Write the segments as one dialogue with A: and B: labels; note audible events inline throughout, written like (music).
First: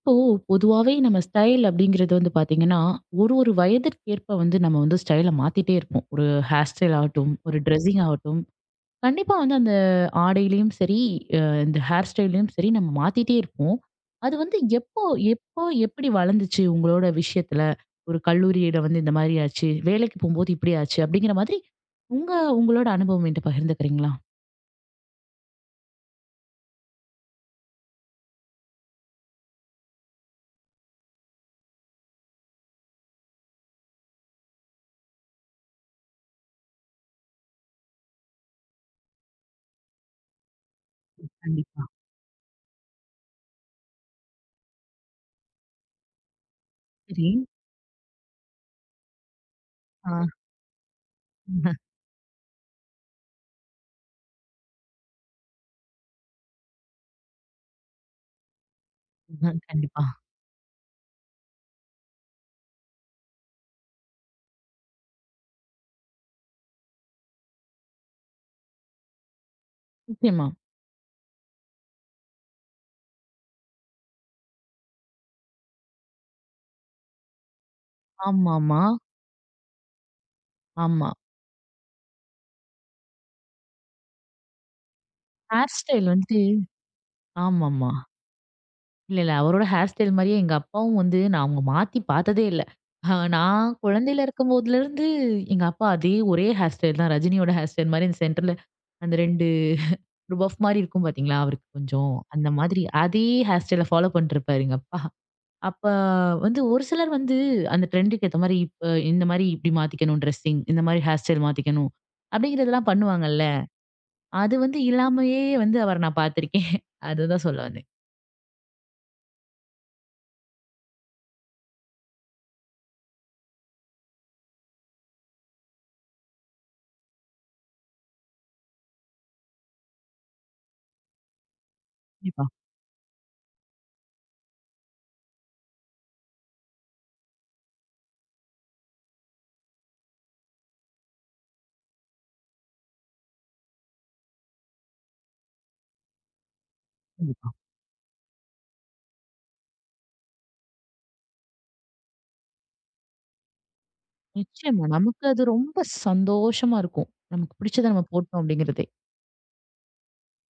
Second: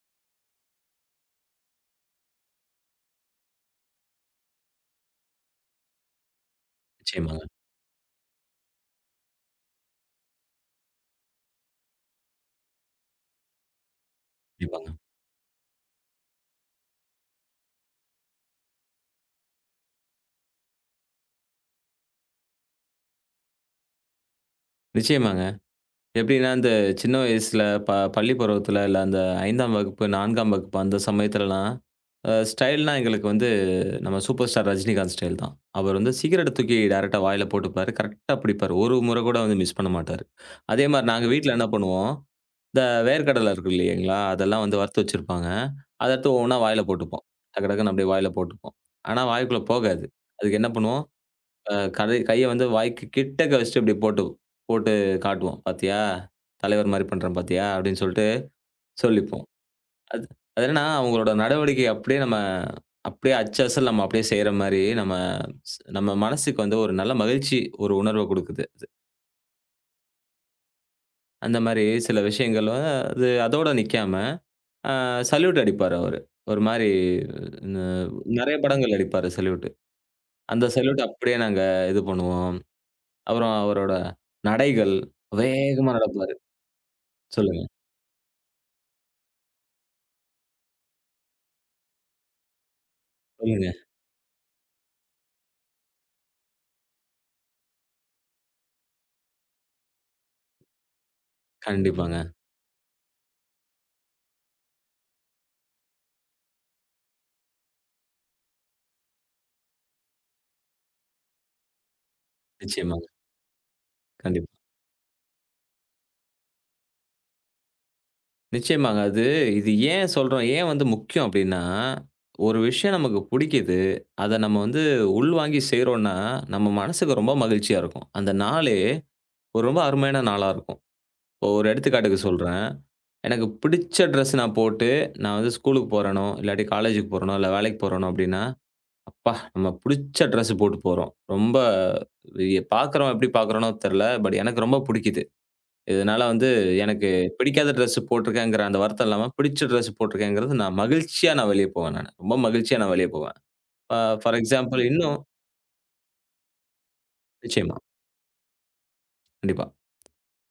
A: இப்போ பொதுவாவே நம்ம ஸ்டைல் அப்படிங்கிறது வந்து பாத்தீங்கன்னா, ஒரு ஒரு வயதிற்கு ஏற்ப வந்து நம்ம வந்து ஸ்டைல மாத்திட்டே இருப்போம். ஒரு ஹேர் ஸ்டைல் ஆகட்டும்,
B: நிச்சயமாங்க,
A: ஒரு ட்ரெஸ்ஸிங் ஆகட்டும், கண்டிப்பா வந்து அந்த ஆடையிலயும் சரி, இந்த ஹேர் ஸ்டைல்லயும் சரி நம்ம மாத்திட்டே இருப்போம். அது வந்து
B: நிச்சயமாங்க.
A: எப்போ எப்போ எப்படி வளர்ந்துச்சு உங்களோட விஷயத்துல? ஒரு கல்லூரியில வந்து இந்த மாதிரி ஆச்சு, வேலைக்கு போகும்போது இப்படி ஆச்சு அப்படிங்கிற மாதிரி உங்க உங்களோட அனுபவம் என்கிட்ட பகிர்ந்துக்கிறீங்களா?
B: நிச்சயமாங்க. எப்படின்னா, இந்த சின்ன வயசுல பள்ளி பருவத்துல இல்ல அந்த 5ஆம் வகுப்பு, 4ஆம் வகுப்பு அந்த சமயத்துலலாம், ஸ்டைல்னா எங்களுக்கு வந்து நம்ம சூப்பர் ஸ்டார் ரஜினிகாந்த் ஸ்டைல் தான். அவர் வந்து சிகரெட்ட தூக்கி டைரக்ட்டா வாயில போட்டுப்பாரு. கரெக்ட்டா பிடிப்பாரு. ஒரு முறை கூட வந்து மிஸ் பண்ண மாட்டாரு. அதே மாரி நாங்க வீட்ல என்ன
A: கண்டிப்பா.
B: பண்ணுவோம், இந்த வேர்க்கடலை இருக்கு இல்லைங்களா, அதெல்லாம் வந்து வறுத்து வச்சிருப்பாங்க. அத எடுத்து ஒவ்வொன்னா வாயில போட்டுப்போம்.
A: சரி.
B: டக்கு டக்குன்னு அப்படியே வாயில போட்டுப்போம். ஆனா வாய்க்குள்ள போகாது.
A: ஆ.
B: அதுக்கு என்ன பண்ணுவோம்
A: (laughs)
B: கடை கைய வந்து வாய்க்கு கிட்டக்க வச்சுட்டு இப்டி போட்டு போட்டு காட்டுவோம். "பாத்தியா? தலைவர் மாரி பண்றேன் பாத்தியா?" அப்டின்னு சொல்ட்டு சொல்லிப்போம்.
A: கண்டிப்பா.
B: அது அது என்னன்னா, அவங்களோட நடவடிக்கை அப்டியே நம்ம அப்டியே அச்சசல் நம்ம அப்டியே செய்ற மாரி, நம்ம நம்ம மனசுக்கு வந்து ஒரு நல்ல மகிழ்ச்சி ஒரு உணர்வ குடுக்குது அது.
A: நிச்சயமா.
B: அந்த மாரி சில விஷயங்கள் அது அதோட நிக்காம, அ சல்யூட் அடிப்பாரு அவரு. ஒரு மாரி ந
A: ஆமாமா.
B: நெறைய
A: ஆமா.
B: படங்கள் அடிப்பாரு சல்யூட். அந்த சல்யூட்
A: ஆமா,
B: அப்டியே நாங்க இது பண்ணுவோம். அப்புறம் அவரோட நடைகள்
A: ஹேர்
B: வேகமா
A: ஸ்டைல்
B: நடப்பாரு.
A: வந்துட்டு
B: சொல்லுங்க,
A: ஆமாமா. இல்ல, இல்ல. அவரோட ஹேர் ஸ்டைல் மாரியே எங்க அப்பாவும் வந்து நான் அவங்க மாத்தி பார்த்ததே இல்ல. நான்
B: சொல்லுங்க.
A: குழந்தையில இருக்கும்போதுலருந்து எங்க அப்பா அதே ஒரே ஹேர் ஸ்டைல் தான். ரஜினியோட ஹேர் ஸ்டைல் மாரி அந்த சென்டர்ல அந்த 2 ஒரு பஃப் மாரி இருக்கும் பார்த்தீங்களா? அவருக்கு கொஞ்சம்
B: கண்டிப்பாங்க.
A: அந்த மாதிரி அதே ஹேர் ஸ்டைல ஃபாலோ பண்ணிட்டுருப்பாரு எங்க அப்பா. அப்ப வந்து ஒரு சிலர் வந்து அந்த ட்ரெண்டுக்கு ஏத்த மாரி இப்ப இந்த மாரி இப்படி மாத்திக்கணும் ட்ரெஸ்ஸிங், இந்த மாரி ஹேர் ஸ்டைல் மாத்திக்கணும் அப்படிங்கிறதெல்லாம்
B: நிச்சயமாங்க.
A: பண்ணுவாங்கல்ல.
B: கண்டிப்பா.
A: அது வந்து இல்லாமயே வந்து அவர நான் பார்த்துருக்கேன். (laughs) அதுதான் சொல்ல வந்தேன்.
B: நிச்சயமாங்க. அது இது ஏன் சொல்றோம், ஏன் வந்து முக்கியம் அப்டின்னா, ஒரு விஷயம் நமக்கு புடிக்குது. அத நம்ம வந்து உள்வாங்கி செய்றோம்னா, நம்ம மனசுக்கு ரொம்ப மகிழ்ச்சியா இருக்கும். அந்த நாளே ஒரு ரொம்ப அருமையான நாளா இருக்கும். இப்போ ஒரு எடுத்துக்காட்டுக்கு
A: கண்டிப்பா,
B: சொல்றேன். எனக்கு பிடிச்ச ட்ரெஸ் நான் போட்டு, நான் வந்து ஸ்கூலுக்கு போறேனோ, இல்லாட்டி காலேஜுக்கு போறேனோ, இல்ல வேலைக்கு போறேனோ அப்டின்னா அப்பா! நம்ம புடிச்ச ட்ரெஸ் போட்டு போறோம். ரொம்ப இ பார்க்குறவன் எப்படி பார்க்குறானோ தெரியல. பட் எனக்கு ரொம்ப புடிக்குது. இதனால வந்து எனக்கு
A: கண்டிப்பா.
B: பிடிக்காத ட்ரெஸ் போட்டிருக்கேங்கிற அந்த வருத்தம் இல்லாம, பிடிச்ச ட்ரெஸ் போட்டிருக்கேங்கிறது நான் மகிழ்ச்சியா நான் வெளிய போவேன் நானு. ரொம்ப மகிழ்ச்சியா நான் வெளிய போவேன். அ ஃபார் எக்ஸாம்பிள்
A: நிச்சயமா.
B: இன்னும்
A: நமக்கு அது ரொம்ப சந்தோஷமா இருக்கும். நமக்கு
B: நிச்சயமா.
A: பிடிச்சத நம்ம போட்டோம் அப்படிங்கிறதே.
B: கண்டிப்பா.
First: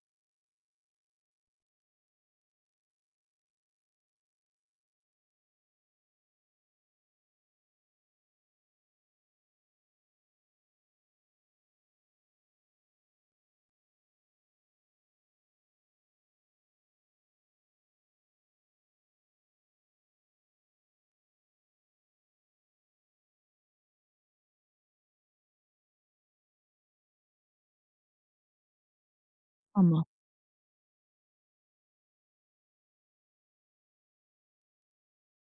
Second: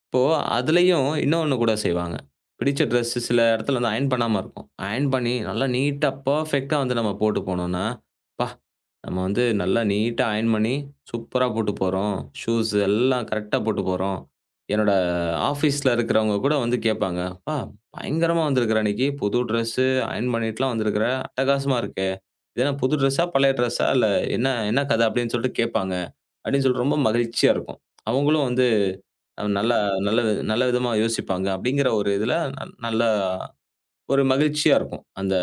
B: இப்போ அதுலயும் இன்னொன்னு கூட செய்வாங்க. பிடிச்ச ட்ரெஸ் சில இடத்துல வந்து அயர்ன் பண்ணாம இருக்கும். அயர்ன் பண்ணி நல்லா நீட்டா, பெர்ஃபெக்ட்டா வந்து நம்ம போட்டு போனோம்னா, "அப்பா! நம்ம வந்து நல்லா நீட்டா அயர்ன் பண்ணி சூப்பரா போட்டு போறோம். ஷூஸ் எல்லாம் கரெக்ட்டா போட்டு போறோம்." என்னோட ஆஃபீஸ்ல இருக்கிறவங்க கூட வந்து கேட்பாங்க, "அப்பா! பயங்கரமா வந்திருக்கிற இன்னைக்கு. புது ட்ரெஸ்ஸு அயர்ன் பண்ணிட்டுலாம் வந்திருக்கிற. அட்டகாசமா இருக்கே! இது என்ன புது ட்ரெஸ்ஸா? பழைய ட்ரெஸ்ஸா? இல்ல என்ன என்ன கதை?" அப்படின்னு சொல்லிட்டு கேட்பாங்க. அப்படின்னு சொல்லிட்டு ரொம்ப மகிழ்ச்சியா இருக்கும். அவங்களும் வந்து நல்லா
A: ஆமா.
B: நல்ல விதமா யோசிப்பாங்க அப்படிங்கிற ஒரு இதுல நல்லா ஒரு மகிழ்ச்சியா இருக்கும். அந்த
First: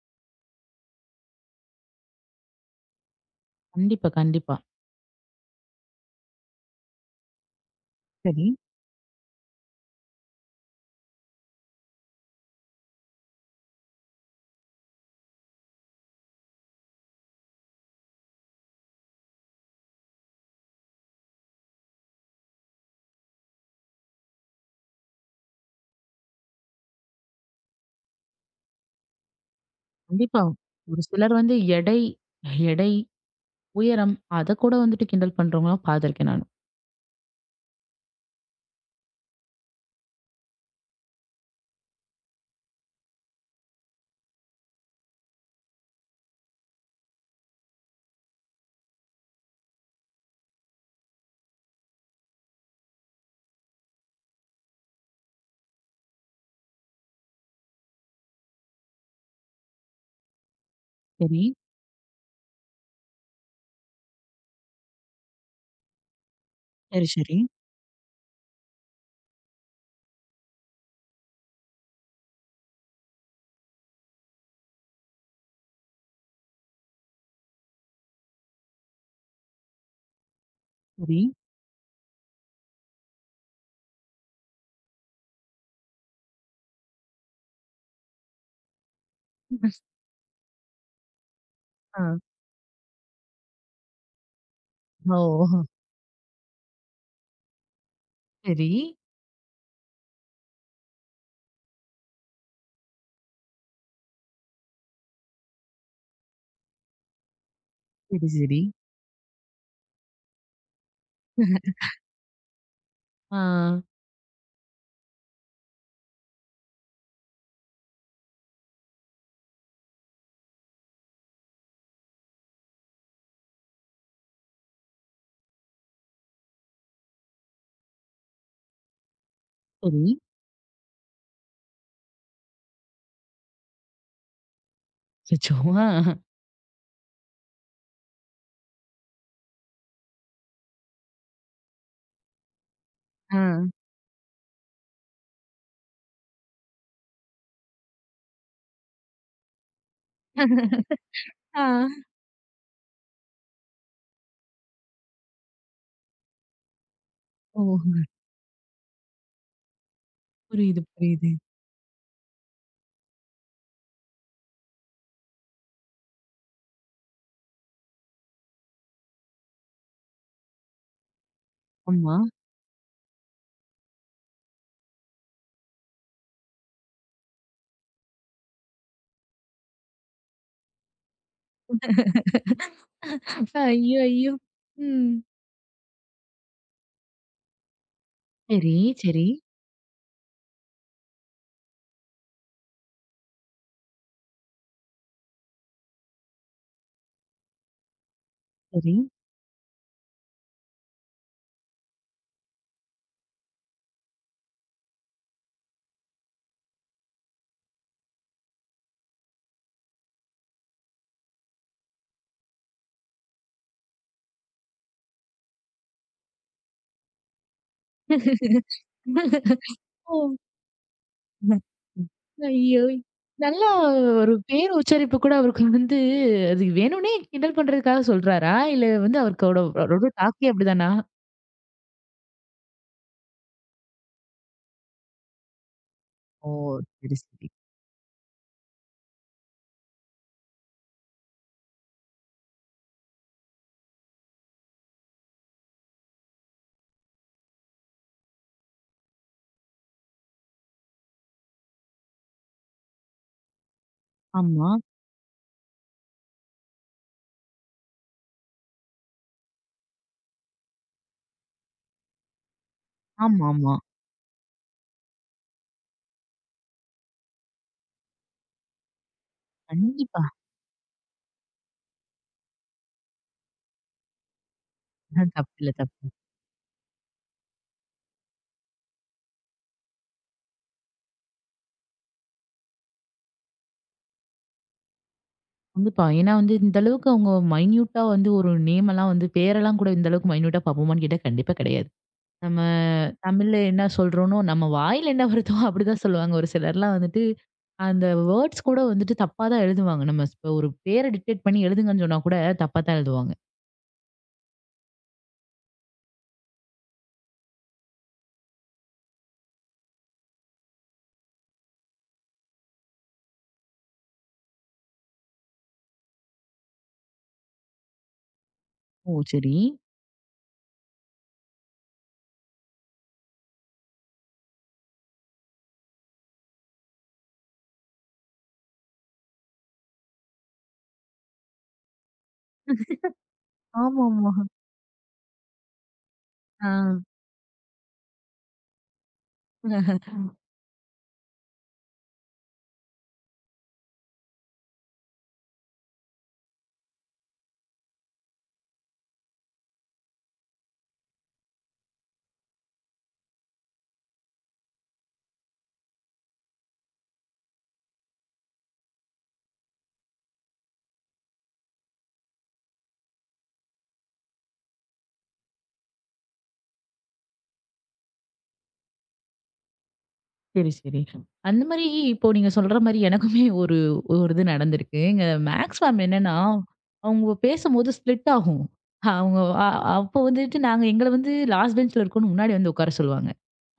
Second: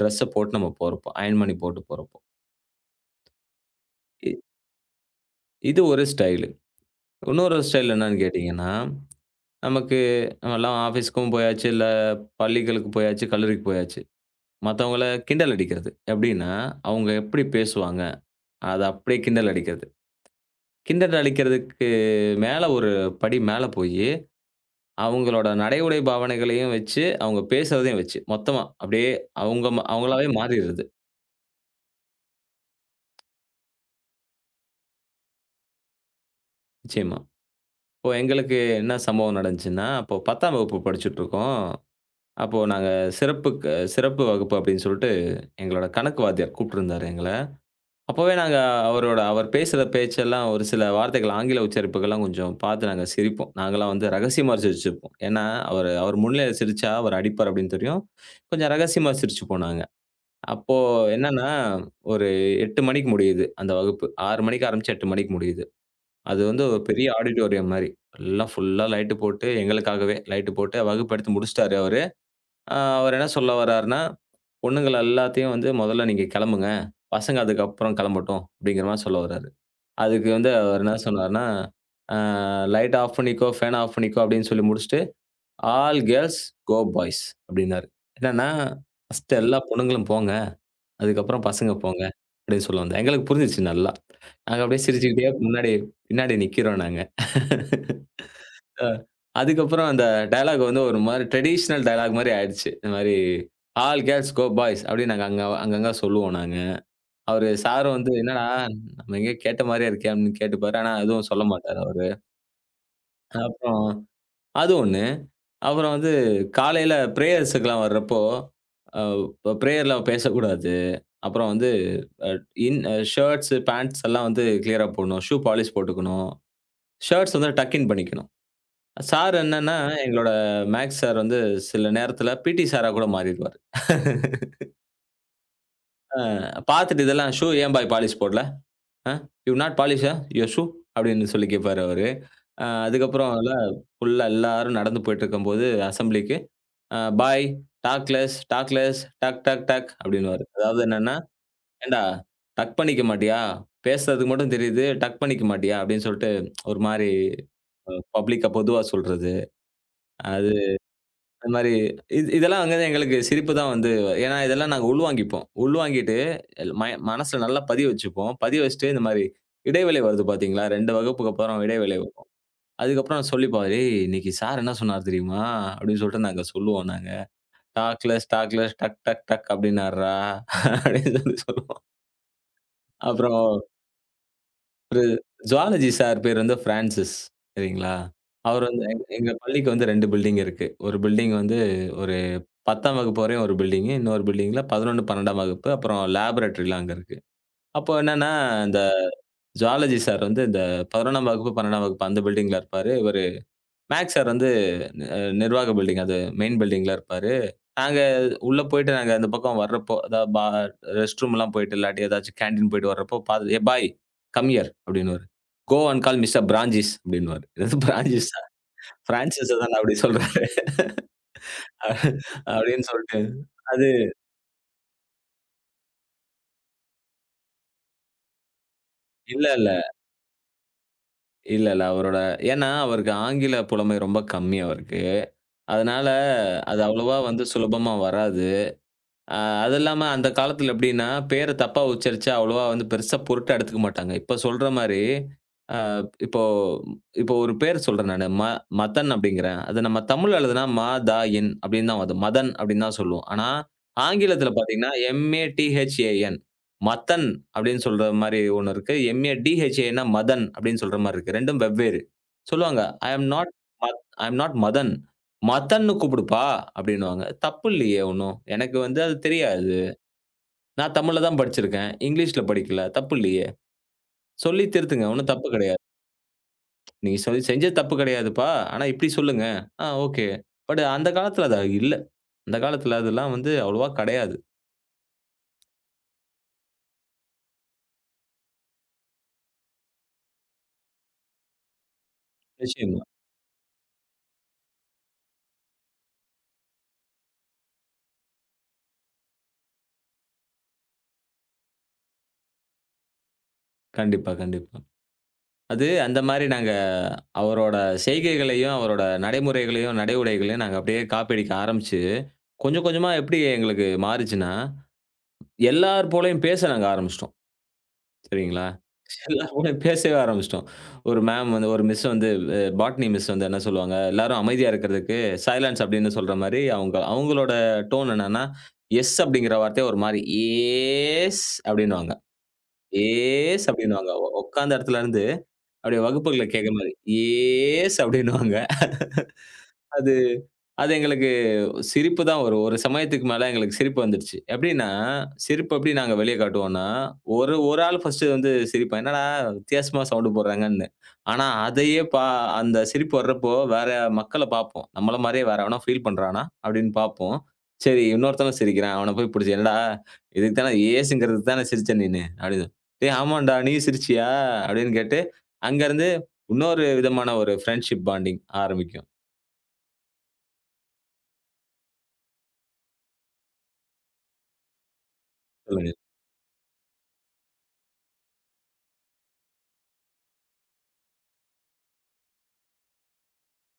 B: ட்ரெஸ்ஸ போட்டு நம்ம போறப்போ, அயர்ன் பண்ணி போட்டு போறப்போ.
A: கண்டிப்பா,
B: இ
A: கண்டிப்பா.
B: இது ஒரு ஸ்டைலு. இன்னொரு ஸ்டைல் என்னன்னு
A: சரி.
B: கேட்டீங்கன்னா, நமக்கு நம்மலாம் ஆஃபீஸ்க்கும் போயாச்சு, இல்ல பள்ளிகளுக்கு போயாச்சு, கல்லூரிக்கு போயாச்சு. மத்தவங்கள கிண்டல் அடிக்கிறது. எப்படின்னா, அவங்க எப்படி பேசுவாங்க, அத அப்படியே கிண்டல் அடிக்கிறது. கிண்டல் அடிக்கிறதுக்கு மேல ஒரு படி மேல போயி அவங்களோட நடை, உடை பாவனைகளையும் வச்சு, அவங்க பேசுறதையும் வச்சு, மொத்தமா அப்படியே அவங்க அவங்களாவே
A: கண்டிப்பா.
B: மாறிருது.
A: ஒரு சிலர் வந்து எடை, எடை, உயரம் அத கூட வந்துட்டு கிண்டல் பண்றவங்கலாம் பார்த்துருக்கேன் நானு.
B: நிச்சயமா. இப்போ எங்களுக்கு என்ன சம்பவம் நடந்துச்சுன்னா, அப்போ 10ஆம் வகுப்பு படிச்சுட்டுருக்கோம். அப்போ நாங்க சிறப்புக்கு சிறப்பு வகுப்பு அப்படின்னு சொல்லிட்டு எங்களோட கணக்கு வாத்தியார் கூப்பிட்டுருந்தாரு எங்கள. அப்பவே நாங்க அவர் பேசுற பேச்செல்லாம் ஒரு சில வார்த்தைகள் ஆங்கில உச்சரிப்புகள்லாம் கொஞ்சம் பார்த்து நாங்க சிரிப்போம். நாங்கலாம் வந்து ரகசியமா சிரிச்சுப்போம். ஏன்னா, அவர் முன்னிலையில சிரிச்சா அவர் அடிப்பார் அப்படின்னு தெரியும். கொஞ்சம் ரகசியமா சிரிச்சுப்போம் நாங்க. அப்போ
A: சரி.
B: என்னன்னா, ஒரு 8 மணிக்கு முடியுது அந்த வகுப்பு. 6 மணிக்கு ஆரம்பிச்சு 8 மணிக்கு முடியுது. அது வந்து ஒரு பெரிய
A: சரி, சரி.
B: ஆடிட்டோரியம் மாரி. எல்லாம் ஃபுல்லா லைட்டு போட்டு எங்களுக்காகவே லைட்டு போட்டு வகுப்பு எடுத்து முடிச்சுட்டாரு அவரு. அவர் என்ன சொல்ல வர்றாருன்னா, "பொண்ணுங்கள எல்லாத்தையும் வந்து முதல்ல நீங்க கிளம்புங்க. பசங்க அதுக்கப்புறம் கிளம்பட்டும்." அப்படிங்கிற மாரி சொல்ல வர்றாரு. அதுக்கு வந்து அவர் என்ன
A: சரி.
B: சொன்னாருன்னா, அ "லைட் ஆஃப் பண்ணிக்கோ, ஃபேன் ஆஃப் பண்ணிக்கோ" அப்படின்னு சொல்லி முடிச்சுட்டு, "ஆல் கேர்ள்ஸ் கோ பாய்ஸ்" அப்படின்னாரு. என்னன்னா, "ஃபர்ஸ்ட்டு எல்லா
A: (laughs)
B: பொண்ணுங்களும் போங்க." அதுக்கப்புறம் "பசங்க
A: ஆ.
B: போங்க" அப்படின்னு சொல்ல வந்தேன். எங்களுக்கு புரிஞ்சுச்சு நல்லா. நாங்க அப்படியே சிரிச்சுக்கிட்டே
A: ஓ!
B: முன்னாடி பின்னாடி நிக்கிறோம் நாங்க.
A: சரி.
B: அ அதுக்கப்புறம் அந்த டயலாக் வந்து ஒரு மாரி ட்ரெடிஷனல் டயலாக் மாரி ஆயிடுச்சு. இந்த மாரி "ஆல் கேட்ஸ் கோ பாய்ஸ்" அப்படின்னு நாங்க அங்க அங்கங்க சொல்லுவோம் நாங்க. அவரு சாரும் வந்து
A: சரி,
B: "என்னடா
A: சரி.
B: நம்ம எங்கேயோ கேட்ட மாரியே இருக்கே" அப்படின்னு கேட்டுப்பாரு. ஆனா எதுவும் சொல்ல மாட்டாரு அவரு.
A: ஆ.
B: அப்புறம் அது ஒண்ணு. அப்புறம் வந்து காலையில பிரேயர்ஸுக்குலாம் வர்றப்போ, பிரேயர்ல பேசக்கூடாது. அப்புறம் வந்து அ இன் அ ஷர்ட்ஸ், பேண்ட்ஸ் எல்லாம் வந்து கிளியரா போடணும். ஷூ பாலிஷ் போட்டுக்கணும். ஷர்ட்ஸ் வந்து டக் இன் பண்ணிக்கணும். சார் என்னன்னா,
A: சரி.
B: எங்களோட மேக்ஸ் சார் வந்து சில நேரத்தில பிடி சாரா கூட மாறிடுவாரு.
A: அச்சச்சோ! ஆ.
B: அ பார்த்துட்டு இதெல்லாம் ஷூ ஏன் பாய் பாலிஷ் போடல? அ யூ நாட் பாலிஷா யுவர் ஷூ? அப்படின்னு சொல்லி கேட்பாரு அவரு. அதுக்கப்புறம்
A: ஆ.
B: இல்ல ஃபுல்லா எல்லாரும் நடந்து போயிட்டு இருக்கும்போது அசெம்பிளிக்கு, boy talk less, talk less, டக் டக் டக் அப்படின்னுவாரு. அதாவது என்னன்னா
A: ஆ.
B: "ஏன்டா டக் பண்ணிக்க மாட்டியா? பேசுறதுக்கு மட்டும் தெரியுது, டக் பண்ணிக்க மாட்டியா?" அப்படின்னு சொல்லிட்டு ஒரு மாரி
A: ஓ!
B: பப்ளிக்கா பொதுவா சொல்றது. அது
A: புரியுது, புரியுது.
B: அந்த மாரி இது இதெல்லாம் வந்து எங்களுக்கு சிரிப்பு தான் வந்து ஏன்னா இதெல்லாம் நாங்க உள்வாங்கிப்போம். உள்வாங்கிட்டு எல்- ம மனசுல நல்லா பதிய வச்சுப்போம். பதிய வச்சுட்டு இந்த மாரி இடைவேளை வருது பார்த்தீங்களா? 2 வகுப்புக்கு அப்புறம் இடைவேளை
A: ஆமா.
B: வரும். அதுக்கப்புறம் சொல்லிப்போம். "ஏய் இன்னைக்கு சார் என்ன சொன்னார் தெரியுமா?" அப்படின்னு சொல்லிட்டு நாங்க சொல்லுவோம் நாங்க. "டாக்லெஸ், டாக்லெஸ், டக், டக், டக் அப்படின்னார்றா" அப்படின்னு சொல்லி சொல்லுவோம்.
A: (laughs)
B: அப்புறம்
A: ஐயோ! ஐயோ!
B: ஒரு
A: ம்.
B: ஜூவாலஜி சார் பேர் வந்து பிரான்சிஸ் சரிங்களா. அவர்
A: சரி,
B: வந்து
A: சரி,
B: எங்க பள்ளிக்கு வந்து 2 பில்டிங் இருக்கு. ஒரு பில்டிங் வந்து ஒரு 10ஆம் வகுப்பு வரையும் ஒரு பில்டிங். இன்னொரு பில்டிங்ல 11, 12ஆம் வகுப்பு. அப்புறம் லேபரேட்டரிலாம் அங்க இருக்கு. அப்போ என்னன்னா, இந்த
A: சரி.
B: ஜூவாலஜி சார் வந்து இந்த 11ஆம் வகுப்பு, 12ஆம் வகுப்பு அந்த பில்டிங்ல இருப்பாரு. இவரு மேத்ஸ் சார் வந்து அ நிர்வாக பில்டிங் அது மெயின் பில்டிங்ல இருப்பாரு. நாங்க உள்ள போயிட்டு நாங்க அந்த பக்கம் வர்றப்போ, அதாவது ரெஸ்ட் ரூம்லாம் போயிட்டு, இல்லாட்டி ஏதாச்சும் கேன்டீன் போயிட்டு வர்றப்போ பாத்து "ஏ பாய் கம் ஹியர்" அப்படின்னுவாரு. "Go and call mister Francis" அப்படின்னுவாரு. "என்னது பிரான்சிஸா? பிரான்சிஸ தான்டா அப்படி
A: ஓ!
B: சொல்றாரு"
A: ஐயோ!
B: அப்படின்னு சொல்லிட்டு,
A: நல்லா
B: அது
A: ஒரு பேர் உச்சரிப்பு கூட அவருக்கு வந்து அது வேணும்னே கிண்டல் பண்றதுக்காக சொல்றாரா? இல்ல வந்து
B: இல்ல,
A: அவருக்கோட
B: இல்ல,
A: அவரோட டாக்கே அப்படிதானா?
B: இல்ல, இல்ல. அவரோட ஏன்னா அவருக்கு ஆங்கில புலமை ரொம்ப கம்மி அவருக்கு. அதனால
A: ஓ!
B: அது
A: சரி,
B: அவ்வளவா வந்து
A: சரி.
B: சுலபமா வராது. ஆ அது இல்லாம அந்த காலத்துல எப்படின்னா, பேர தப்பா உச்சரிச்சா அவ்வளவா வந்து பெருசா பொருட்டா எடுத்துக்க மாட்டாங்க. இப்ப சொல்ற மாரி, அ இப்போ இப்போ ஒரு பேர் சொல்றேன் நானு. மதன் அப்படிங்கிறேன். அது நம்ம தமிழ்ல எழுதுனா ம, த, என் அப்படின்னு தான் வரும். மதன் அப்படின்னு தான் சொல்லுவோம். ஆனா ஆங்கிலத்துல
A: ஆமா.
B: பார்த்தீங்கன்னா, எம்-ஏ-டி-ஹெச்-ஏ-என் மதன் அப்படின்னு சொல்ற மாரி ஒண்ணு இருக்கு. எம்-ஏ-டி-ஹெச்-ஏ-என்னா மதன் அப்படின்னு சொல்ற மாரி இருக்கு. 2ம் வெவ்வேறு. சொல்லுவாங்க, "ஐ அம்
A: ஆமா,
B: நாட்
A: ஆமா.
B: மத் ஐ அம் நாட் மதன். மதன்னு கூப்பிடுப்பா அப்படின்னுவாங்க. தப்பு இல்லையே ஒண்ணும். எனக்கு வந்து அது தெரியாது.
A: கண்டிப்பா.
B: நான் தமிழ்ல தான் படிச்சிருக்கேன். இங்கிலீஷ்ல படிக்கல. தப்பு இல்லையே. சொல்லி திருத்துங்க.
A: அ
B: ஒண்ணும் தப்பு
A: தப்பில்ல,
B: கிடையாது.
A: தப்பில்ல.
B: நீங்க சொல்லி செஞ்சது தப்பு கிடையாதுப்பா. ஆனா இப்படி சொல்லுங்க. ஆ ஓகே. பட் அந்த காலத்துல அது இல்ல. அந்த காலத்துல அதெல்லாம் வந்து அவ்வளவா கிடையாது.
A: கண்டிப்பா. ஏன்னா வந்து இந்த அளவுக்கு அவங்க மைன்யூட்டா வந்து ஒரு நேம் எல்லாம் வந்து பேரெல்லாம் கூட இந்த அளவுக்கு மைன்யூட்டா பார்ப்போமான்னு கேட்டா கண்டிப்பா கிடையாது. நம்ம
B: நிச்சயமா.
A: தமிழ்ல என்ன சொல்றோனோ, நம்ம வாயில என்ன வருதோ அப்படிதான் சொல்லுவாங்க. ஒரு சிலர்லாம் வந்துட்டு, அந்த வேர்ட்ஸ் கூட வந்துட்டு தப்பா தான் எழுதுவாங்க. நம்ம இப்ப ஒரு பேர டிக்டேட் பண்ணி எழுதுங்கன்னு சொன்னா கூட, தப்பா தான் எழுதுவாங்க.
B: கண்டிப்பா, கண்டிப்பா. அது அந்த மாரி நாங்க அவரோட செய்கைகளையும், அவரோட நடைமுறைகளையும், நடை உடைகளையும் நாங்க அப்படியே காப்பி அடிக்க ஆரம்பிச்சு, கொஞ்சம் கொஞ்சமா எப்படி எங்களுக்கு மாறுச்சுன்னா, எல்லார் போலயும் பேச நாங்க ஆரம்பிச்சுட்டோம். சரிங்களா? எல்லாரும் கூட பேசவே ஆரம்பிச்சுட்டோம். ஒரு மேம் வந்து ஒரு மிஸ் வந்து பாட்னி மிஸ் வந்து என்ன சொல்லுவாங்க, எல்லாரும் அமைதியா இருக்கிறதுக்கு சைலன்ஸ் அப்படின்னு சொல்ற மாரி அவங்களோட டோன் என்னன்னா, எஸ் அப்படிங்கிற வார்த்தைய ஒரு மாரி ஏஸ் அப்படின்னுவாங்க. ஏஸ் அப்படின்னுவாங்க.
A: ஆமாமா.
B: உட்காந்த இடத்துல இருந்து அப்படியே வகுப்புகள்ல
A: ஆ.
B: கேட்கிற மாரி ஏஸ் அப்படின்னுவாங்க. அது எங்களுக்கு சிரிப்பு தான் வரும். ஒரு சமயத்துக்கு மேல எங்களுக்கு சிரிப்பு வந்துடுச்சு. எப்படின்னா, சிரிப்பு எப்படி நாங்க வெளிய காட்டுவோம்னா, ஒரு ஒரு ஆள் ஃபர்ஸ்ட்டு வந்து சிரிப்பான். "என்னடா வித்தியாசமா சவுண்டு போடுறாங்கன்னு." ஆனா அதையே அந்த சிரிப்பு வர்றப்போ வேற மக்கள பார்ப்போம். நம்மள மாரியே வேற எவனா ஃபீல் பண்றானா? அப்படின்னு பார்ப்போம். சரி இன்னொருத்தனும் சிரிக்கிறான். அவன போய் புடிச்சு, "என்னடா இதுக்கு தானே ஏசுங்கிறதுக்கு தானே சிரிச்ச நீனு?" அப்படின்னு. "டேய் ஆமான்டா நீயும் சிரிச்சியா?" அப்படின்னு கேட்டு, அங்கருந்து இன்னொரு விதமான ஒரு ஃப்ரெண்ட்ஷிப் பாண்டிங் ஆரம்பிக்கும்.
A: சரி, சரி. அந்த மாரி இப்போ நீங்க சொல்ற மாரி எனக்குமே ஒரு ஒரு இது நடந்திருக்கு. எங்க மேக்ஸ்
B: சொல்லுங்க.
A: மேம் என்னன்னா, அவங்க பேசும்போது ஸ்ப்ளிட் ஆகும். அவங்க அ அப்போ வந்துட்டு நாங்க எங்கள வந்து லாஸ்ட் பெஞ்ச்ல இருக்கோம்னு முன்னாடி வந்து உட்கார சொல்லுவாங்க.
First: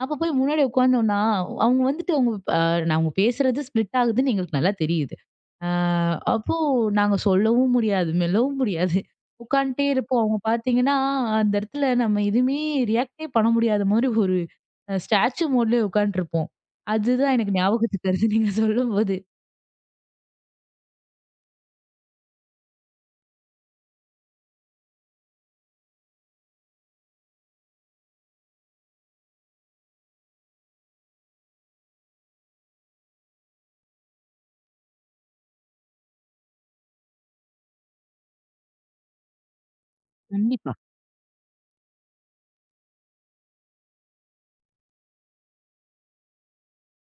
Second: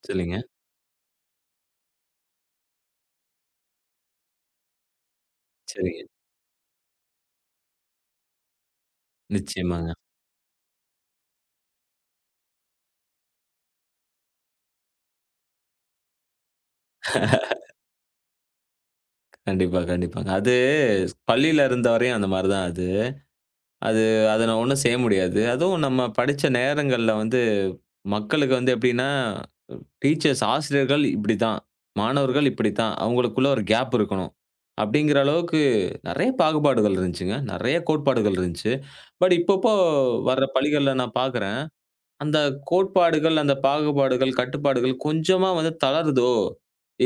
A: அப்ப போய்
B: சொல்லுங்க.
A: முன்னாடி உட்காந்தோம்னா, அவங்க வந்துட்டு அவங்க பேசுறது ஸ்ப்ளிட் ஆகுதுன்னு எங்களுக்கு நல்லா தெரியுது. ஆ,
B: சரி.
A: அப்போ நாங்க சொல்லவும் முடியாது, மெல்லவும் முடியாது. உட்காந்துட்டே
B: நிச்சயமாங்க.
A: இருப்போம். அவங்க பார்த்தீங்கன்னா, அந்த இடத்துல நம்ம எதுவுமே ரியாக்ட்டே பண்ண முடியாத மாரி ஒரு ஸ்டாச்சு மோட்லயே உட்கான்ட்டுருப்போம். அதுதான் எனக்கு ஞாபகத்துக்கு வருது (laughs) நீங்க சொல்லும்போது.
B: கண்டிப்பா, கண்டிப்பாங்க. அது பள்ளியில இருந்த வரையும் அந்த மாரி தான் அது. அது அத நான் ஒண்ணும் செய்ய முடியாது. அதுவும் நம்ம படிச்ச நேரங்கள்ல வந்து மக்களுக்கு வந்து எப்படின்னா, டீச்சர்ஸ் ஆசிரியர்கள் இப்படித்தான், மாணவர்கள் இப்படித்தான். அவங்களுக்குள்ள ஒரு கேப் இருக்கணும். அப்படிங்கிற அளவுக்கு நெறைய பாகுபாடுகள் இருந்துச்சுங்க. நெறைய கோட்பாடுகள் இருந்துச்சு. பட் இப்பப்போ வர்ற
A: கண்டிப்பா,
B: பள்ளிகள்ல நான் பார்க்குறேன். அந்த கோட்பாடுகள், அந்த பாகுபாடுகள், கட்டுப்பாடுகள் கொஞ்சமா வந்து தளருதோ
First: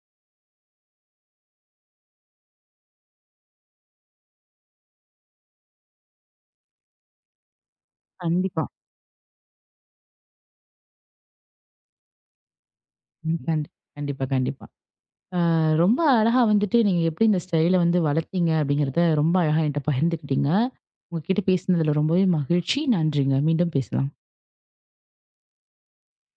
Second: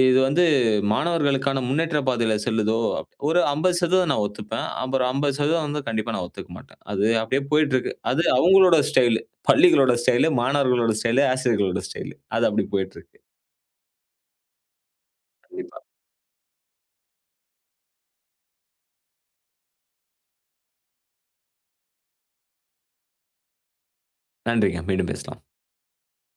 B: இது வந்து மாணவர்களுக்கான முன்னேற்ற பாதையில செல்லுதோ, அப்- ஒரு 50% நான் ஒத்துப்பேன். அப்புறம் 50% வந்து கண்டிப்பா நான் ஒத்துக்க மாட்டேன். அது அப்படியே போயிட்டுருக்கு. அது
A: கண்டிப்பா.
B: அவங்களோட ஸ்டைலு. பள்ளிகளோட ஸ்டைலு, மாணவர்களோட ஸ்டைலு, ஆசிரியர்களோட ஸ்டைலு. அது அப்படி போயிட்டுருக்கு.
A: ம். கண்டிப்பா, கண்டிப்பா. அ
B: கண்டிப்பா.
A: ரொம்ப அழகா வந்துட்டு நீங்க எப்படி இந்த ஸ்டைல வந்து வளர்த்தீங்க அப்படிங்கிறத ரொம்ப அழகா என்ட்ட பகிர்ந்துக்கிட்டீங்க. உங்க கிட்ட பேசினதுல ரொம்பவே மகிழ்ச்சி. நன்றிங்க. மீண்டும் பேசலாம்.
B: நன்றிங்க. மீண்டும் பேசலாம்.